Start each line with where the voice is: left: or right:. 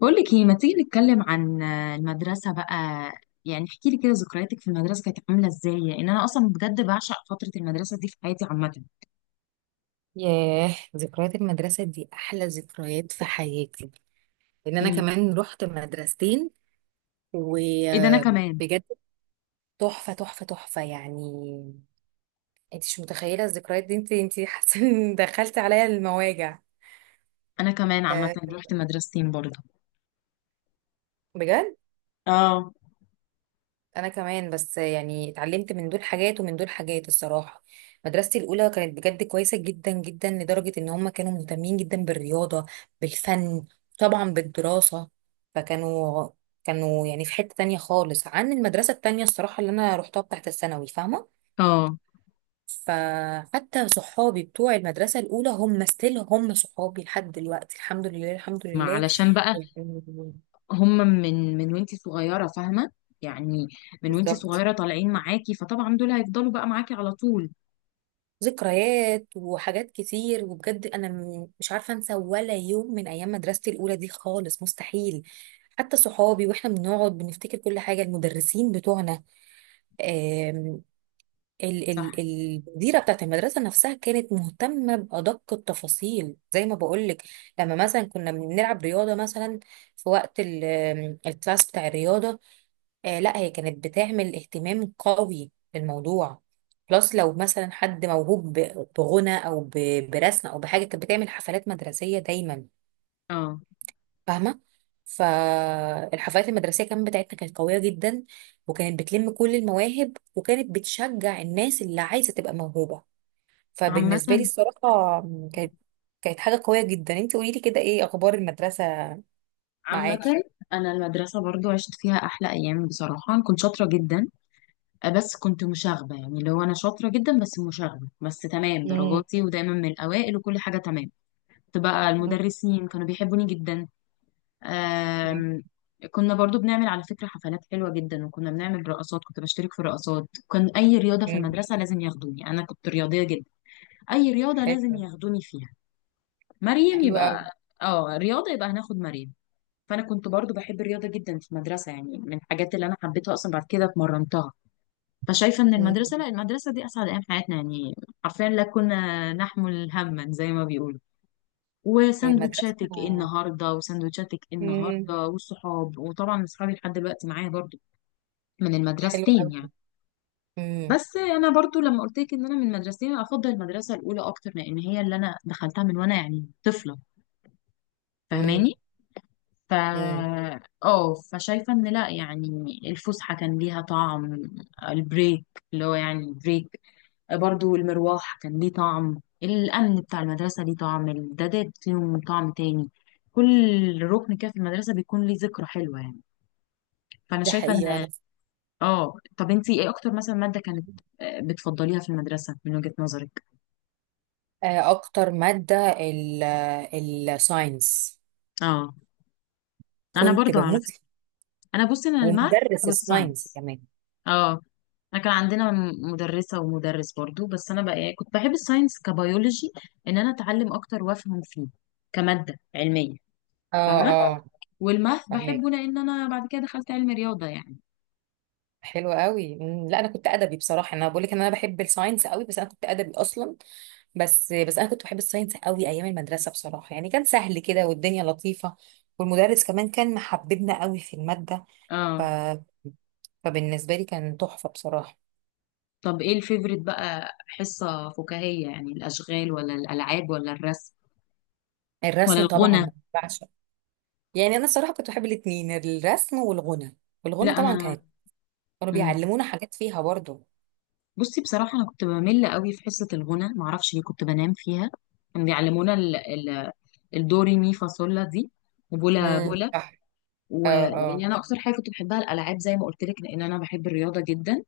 left: بقولك ايه، ما تيجي نتكلم عن المدرسة بقى؟ يعني احكي لي كده ذكرياتك في المدرسة كانت عاملة ازاي، لان انا اصلا بجد بعشق فترة المدرسة دي في حياتي عامة.
right: ياه، ذكريات المدرسة دي أحلى ذكريات في حياتي، لأن أنا
left: امم
right: كمان رحت مدرستين.
left: ايه ده، انا
right: وبجد
left: كمان.
right: تحفة يعني. أنت مش متخيلة الذكريات دي. أنت حاسة إن دخلت عليا المواجع.
left: انا كمان عامة
right: أه
left: رحت مدرستين برضه.
right: بجد
left: اه.
right: انا كمان، بس يعني اتعلمت من دول حاجات ومن دول حاجات الصراحه. مدرستي الاولى كانت بجد كويسه جدا جدا، لدرجه ان هم كانوا مهتمين جدا بالرياضه، بالفن، طبعا بالدراسه. فكانوا كانوا يعني في حته تانية خالص عن المدرسه التانية الصراحه، اللي انا روحتها بتاعت الثانوي، فاهمه.
left: اه.
right: فحتى صحابي بتوع المدرسه الاولى هم ستيل هم صحابي لحد دلوقتي، الحمد لله الحمد
left: ما
right: لله
left: علشان بقى
right: يعني.
left: هم من وانتي صغيرة، فاهمة؟ يعني من وانتي
right: بالظبط،
left: صغيرة طالعين معاكي، فطبعا دول هيفضلوا بقى معاكي على طول.
right: ذكريات وحاجات كتير، وبجد انا مش عارفه انسى ولا يوم من ايام مدرستي الاولى دي خالص، مستحيل. حتى صحابي واحنا بنقعد بنفتكر كل حاجه، المدرسين بتوعنا. آم،
left: صح.
right: المديره بتاعت المدرسه نفسها كانت مهتمه بادق التفاصيل زي ما بقولك. لما مثلا كنا بنلعب رياضه مثلا، في وقت ال- آم، الكلاس بتاع الرياضه، آه لا هي كانت بتعمل اهتمام قوي للموضوع. بلس لو مثلا حد موهوب بغنى او برسم او بحاجه، كانت بتعمل حفلات مدرسيه دايما،
left: اه.
right: فاهمه. فالحفلات المدرسيه كمان بتاعتنا كانت قويه جدا، وكانت بتلم كل المواهب، وكانت بتشجع الناس اللي عايزه تبقى موهوبه.
left: عامة.
right: فبالنسبه لي الصراحه، كانت حاجه قويه جدا. انت قولي لي كده، ايه اخبار المدرسه
left: عامة
right: معاكي؟
left: انا المدرسة برضو عشت فيها احلى ايام. بصراحة أنا كنت شاطرة جدا. بس كنت مشاغبة، يعني اللي هو أنا شاطرة جدا بس مشاغبة، بس تمام،
right: امم.
left: درجاتي ودايما من الأوائل وكل حاجة تمام. كنت بقى المدرسين كانوا بيحبوني جدا.
right: أوكي.
left: آم، كنا برضو بنعمل على فكرة حفلات حلوة جدا، وكنا بنعمل رقصات، كنت بشترك في رقصات، كان أي رياضة في
right: مم.
left: المدرسة لازم ياخدوني، أنا كنت رياضية جدا. أي رياضة لازم
right: حلو.
left: ياخدوني فيها. مريم
right: حلو
left: يبقى. اه رياضة يبقى هناخد مريم. فأنا كنت برضو بحب الرياضة جدا في المدرسة، يعني من الحاجات اللي أنا حبيتها أصلا بعد كده اتمرنتها. فشايفة ان
right: قوي.
left: المدرسة، لا المدرسة دي اسعد ايام حياتنا يعني. حرفيا لا كنا نحمل هما زي ما بيقولوا،
right: إيه مدرسة؟
left: وساندوتشاتك ايه النهارده وساندوتشاتك ايه
right: مم.
left: النهارده والصحاب، وطبعا اصحابي لحد دلوقتي معايا برضو. من
right: حلو
left: المدرستين
right: قوي.
left: يعني.
right: مم.
left: بس انا برضو لما قلت لك ان انا من مدرستين، افضل المدرسة الاولى اكتر لان هي اللي انا دخلتها من وانا يعني طفلة،
right: مم.
left: فاهماني؟ ف،
right: مم.
left: اه فشايفة ان لا يعني الفسحة كان ليها طعم، البريك، اللي هو يعني بريك. برضو المروح كان ليه طعم، الأمن بتاع المدرسة ليه طعم، الدادات ليهم طعم تاني. كل ركن كده في المدرسة بيكون ليه ذكرى حلوة يعني. فأنا
right: ده
left: شايفة
right: حقيقة.
left: إن،
right: أنا
left: اه طب انتي ايه أكتر مثلا مادة كانت بتفضليها في المدرسة من وجهة نظرك؟
right: آه، أكتر مادة الساينس،
left: اه أنا
right: كنت
left: برضو على
right: بموت
left: فكرة.
right: فيه.
left: أنا بصي أنا الماث
right: ومدرس الساينس
left: والساينس.
right: كمان.
left: اه انا كان عندنا مدرسة ومدرس برضو، بس انا بقى كنت بحب الساينس كبيولوجي، ان انا اتعلم اكتر وافهم فيه كمادة علمية،
right: اه.
left: فاهمة؟
right: اه.
left: والماث
right: فهمك.
left: بحبه لان انا بعد كده دخلت علم رياضه يعني.
right: حلو قوي. مم. لا أنا كنت أدبي بصراحة، أنا بقول لك إن أنا بحب الساينس قوي، بس أنا كنت أدبي أصلا. بس أنا كنت بحب الساينس قوي أيام المدرسة بصراحة، يعني كان سهل كده والدنيا لطيفة، والمدرس كمان كان محببنا قوي في المادة. ف...
left: اه
right: فبالنسبة لي كان تحفة بصراحة.
left: طب ايه الفيفوريت بقى، حصه فكاهيه يعني؟ الاشغال ولا الالعاب ولا الرسم ولا
right: الرسم طبعا
left: الغنى؟
right: بعشق. يعني أنا الصراحة كنت بحب الاتنين، الرسم والغنى. والغنى
left: لا
right: طبعا
left: انا.
right: كانت، كانوا
left: مم.
right: بيعلمونا حاجات فيها برضو.
left: بصي بصراحه انا كنت بمل قوي في حصه الغنى، معرفش ليه، كنت بنام فيها. كانوا بيعلمونا الدوري مي فاصولا دي، وبولا بولا.
right: صح. اه.
left: ويعني
right: اه.
left: انا اكتر حاجه كنت بحبها الالعاب زي ما قلت لك، لان انا بحب الرياضه جدا.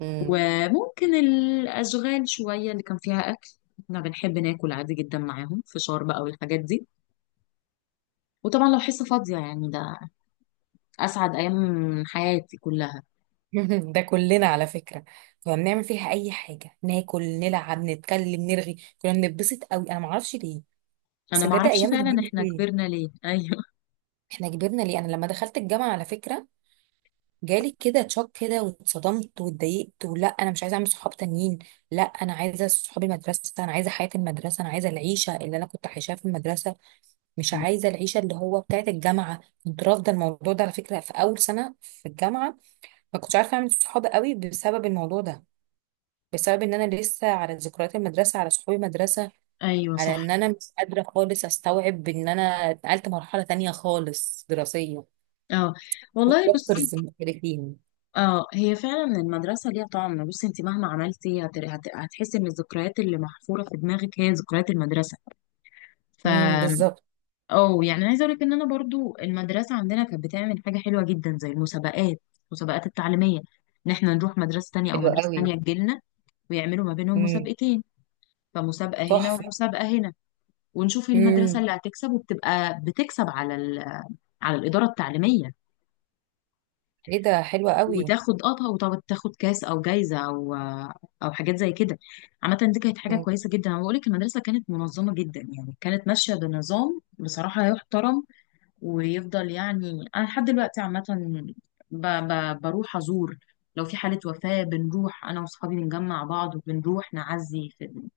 right: مم.
left: وممكن الأشغال شوية اللي كان فيها أكل، احنا بنحب ناكل عادي جدا معاهم، فشار بقى والحاجات دي. وطبعا لو حصة فاضية يعني ده أسعد أيام حياتي كلها.
right: ده كلنا على فكرة. كنا بنعمل فيها أي حاجة، ناكل، نلعب، نتكلم، نرغي. كنا بنتبسط قوي أنا معرفش ليه.
left: أنا
right: بس بجد
left: معرفش
right: أيام
left: فعلا
right: زمان
left: احنا
right: دي،
left: كبرنا ليه، أيوه.
right: إحنا كبرنا ليه؟ أنا لما دخلت الجامعة على فكرة، جالك كده تشوك كده، واتصدمت واتضايقت. ولا انا مش عايزه اعمل صحاب تانيين، لا انا عايزه صحاب المدرسه، انا عايزه حياه المدرسه، انا عايزه العيشه اللي انا كنت عايشاها في المدرسه، مش
left: مم.
right: عايزه العيشه اللي هو بتاعه الجامعه. كنت رافضه الموضوع ده على فكره في اول سنه في الجامعه. ما كنتش عارفه اعمل صحاب قوي بسبب الموضوع ده، بسبب ان انا لسه على ذكريات المدرسه، على صحاب المدرسه،
left: ايوه
right: على
left: صح.
right: ان انا مش قادره خالص استوعب ان انا اتنقلت مرحله تانية خالص دراسيه،
left: اه والله بصي.
right: والدكتورز مختلفين.
left: اه هي فعلا المدرسه ليها طعم، بصي انت مهما عملتي هتحسي ان الذكريات اللي محفوره في دماغك هي ذكريات المدرسه. ف،
right: بالظبط.
left: اه يعني عايزه اقول لك ان انا برضو المدرسه عندنا كانت بتعمل حاجه حلوه جدا زي المسابقات، المسابقات التعليميه، ان احنا نروح مدرسه تانية او
right: حلو
left: مدرسه
right: قوي.
left: تانية تجيلنا، ويعملوا ما بينهم
right: مم.
left: مسابقتين. فمسابقه هنا
right: تحفة.
left: ومسابقه هنا، ونشوف المدرسه
right: مم.
left: اللي هتكسب، وبتبقى بتكسب على على الاداره التعليميه،
right: ايه ده، حلوة قوي.
left: وتاخد اه، وطب تاخد كاس او جايزه او او حاجات زي كده. عامه دي كانت حاجه
right: مم.
left: كويسه جدا، انا بقول لك المدرسه كانت منظمه جدا، يعني كانت ماشيه بنظام بصراحه يحترم ويفضل. يعني انا لحد دلوقتي عامه بروح ازور، لو في حاله وفاه بنروح انا واصحابي بنجمع بعض وبنروح نعزي في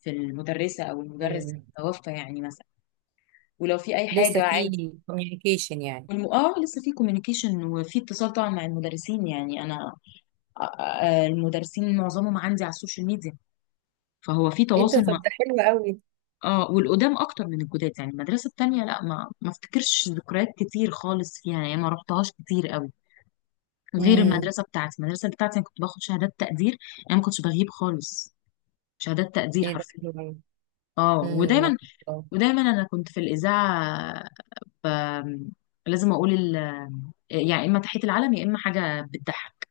left: في المدرسه او المدرس
right: مم.
left: اللي توفى يعني مثلا. ولو في اي
right: لسه
left: حاجه عادي.
right: في كوميونيكيشن يعني؟
left: اه لسه في كوميونيكيشن وفي اتصال طبعا مع المدرسين، يعني انا المدرسين معظمهم عندي على السوشيال ميديا، فهو في
right: ايه ده،
left: تواصل مع،
right: طب ده حلو قوي.
left: اه والقدام اكتر من الجداد. يعني المدرسه التانيه لا ما ما افتكرش ذكريات كتير خالص فيها يعني، ما رحتهاش كتير قوي غير
right: مم.
left: المدرسه بتاعتي. المدرسه بتاعتي انا كنت باخد شهادات تقدير، انا ما كنتش بغيب خالص، شهادات تقدير
right: ايه ده
left: حرفيا.
right: حلو قوي.
left: اه
right: مم.
left: ودايما، ودايما انا كنت في الاذاعه، ب... لازم اقول يعني اما تحيه العلم يا اما حاجه بتضحك.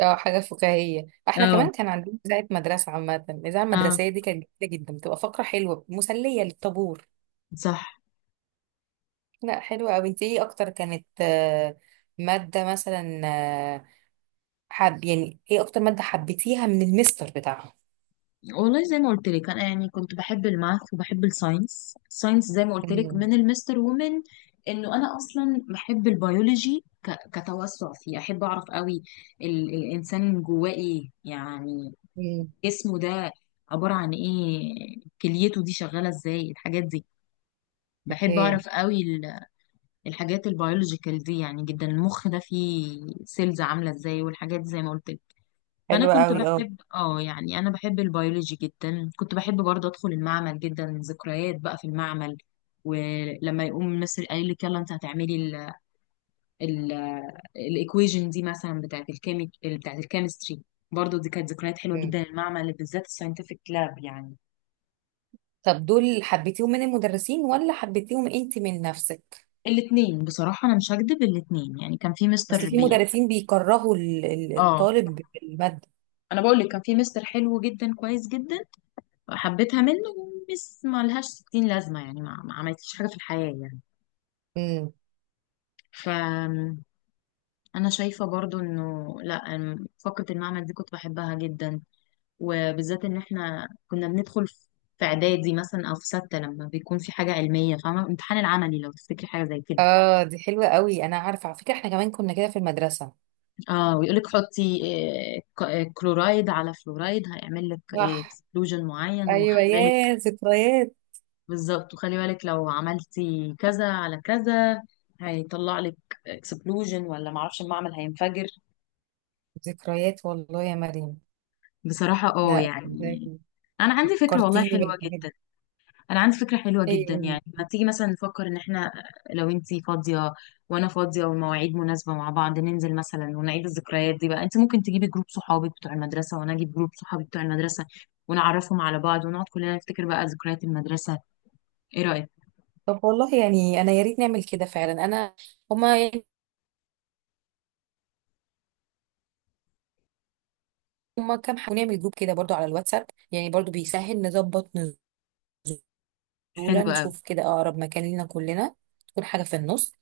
right: اه حاجة فكاهية، احنا
left: اه.
right: كمان كان عندنا إذاعة مدرسة. عامة الإذاعة
left: اه.
right: المدرسية دي كانت جميلة جدا، بتبقى فقرة حلوة مسلية للطابور.
left: صح.
right: لا حلوة قوي. انت ايه اكتر كانت آه، مادة مثلا آه، حب، يعني ايه اكتر مادة حبيتيها من المستر بتاعها؟
left: والله زي ما قلت لك انا يعني كنت بحب الماث وبحب الساينس، الساينس زي ما قلت لك
right: مم.
left: من المستر، ومن انه انا اصلا بحب البيولوجي كتوسع فيه، احب اعرف قوي الانسان جواه ايه يعني،
right: مم.
left: جسمه ده عبارة عن ايه، كليته دي شغالة ازاي، الحاجات دي. بحب
right: اوكي.
left: اعرف قوي الحاجات البيولوجيكال دي يعني جدا. المخ ده فيه سيلز عاملة ازاي والحاجات دي زي ما قلت لك. فانا
right: حلوة
left: كنت
right: قوي اه.
left: بحب اه يعني انا بحب البيولوجي جدا، كنت بحب برضه ادخل المعمل جدا، ذكريات بقى في المعمل. ولما يقوم مصر قايل لك يلا انت هتعملي ال الايكويجن دي مثلا بتاعت الكيمي بتاعت الكيمستري، برضه دي كانت ذكريات حلوه
right: مم.
left: جدا، المعمل بالذات الساينتفك لاب يعني.
right: طب دول حبيتيهم من المدرسين ولا حبيتيهم انت من نفسك؟
left: الاتنين بصراحة، أنا مش هكدب، الاتنين يعني كان في
right: اصل
left: مستر
right: في
left: بي.
right: مدرسين بيكرهوا
left: اه
right: الطالب بالمادة.
left: أنا بقول لك كان في مستر حلو جدا، كويس جدا، حبيتها منه، ومس ما لهاش ستين لازمة يعني ما عملتليش حاجة في الحياة يعني.
right: مم.
left: ف أنا شايفة برضو إنه لأ فقرة المعمل دي كنت بحبها جدا، وبالذات إن إحنا كنا بندخل في في إعدادي مثلا أو في ستة لما بيكون في حاجة علمية، فاهمة؟ الامتحان العملي لو تفتكري حاجة زي كده.
right: اه دي حلوة قوي، انا عارفة على فكرة، احنا كمان كنا كده في المدرسة.
left: اه ويقول لك حطي كلورايد على فلورايد هيعمل لك
right: صح.
left: اكسبلوجن معين،
right: ايوه
left: وخلي بالك.
right: يا ذكريات.
left: بالظبط، وخلي بالك لو عملتي كذا على كذا هيطلع لك اكسبلوجن، ولا معرفش المعمل هينفجر.
right: ذكريات والله يا مريم.
left: بصراحة اه
right: لا
left: يعني
right: ازاي؟
left: انا عندي فكرة والله
right: فكرتيني
left: حلوة
right: بالحاجات دي.
left: جدا، انا عندي فكره حلوه جدا،
right: ايوه.
left: يعني ما تيجي مثلا نفكر ان احنا، لو انتي فاضيه وانا فاضيه والمواعيد مناسبه مع بعض، ننزل مثلا ونعيد الذكريات دي بقى. انت ممكن تجيبي جروب صحابك بتوع المدرسه، وانا اجيب جروب صحابي بتوع المدرسه، ونعرفهم على بعض، ونقعد كلنا نفتكر بقى ذكريات المدرسه. ايه رايك؟
right: طب والله يعني انا يا ريت نعمل كده فعلا. انا هما يعني، هما كام حاجة، نعمل جروب كده برضو على الواتساب، يعني برضو بيسهل نظبط دولة،
left: حلو قوي.
right: نشوف كده أقرب مكان لينا كلنا، تكون حاجة في النص،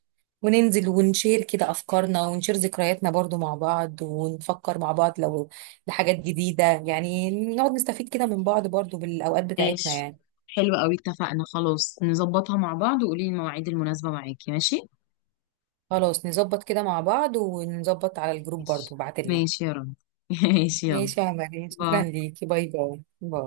right: وننزل ونشير كده أفكارنا، ونشير ذكرياتنا برضو مع بعض، ونفكر مع بعض لو لحاجات جديدة، يعني نقعد نستفيد كده من بعض برضو بالأوقات بتاعتنا
left: ماشي.
right: يعني.
left: حلو قوي، اتفقنا، خلاص نظبطها مع بعض، وقولي لي المواعيد المناسبه معاكي. ماشي.
right: خلاص نظبط كده مع بعض، ونظبط على الجروب
left: ماشي.
right: برضو بعتلنا.
left: ماشي يا رب. ماشي يلا.
right: ماشي يا عمر، شكرا
left: باي.
right: ليكي، باي باي باي.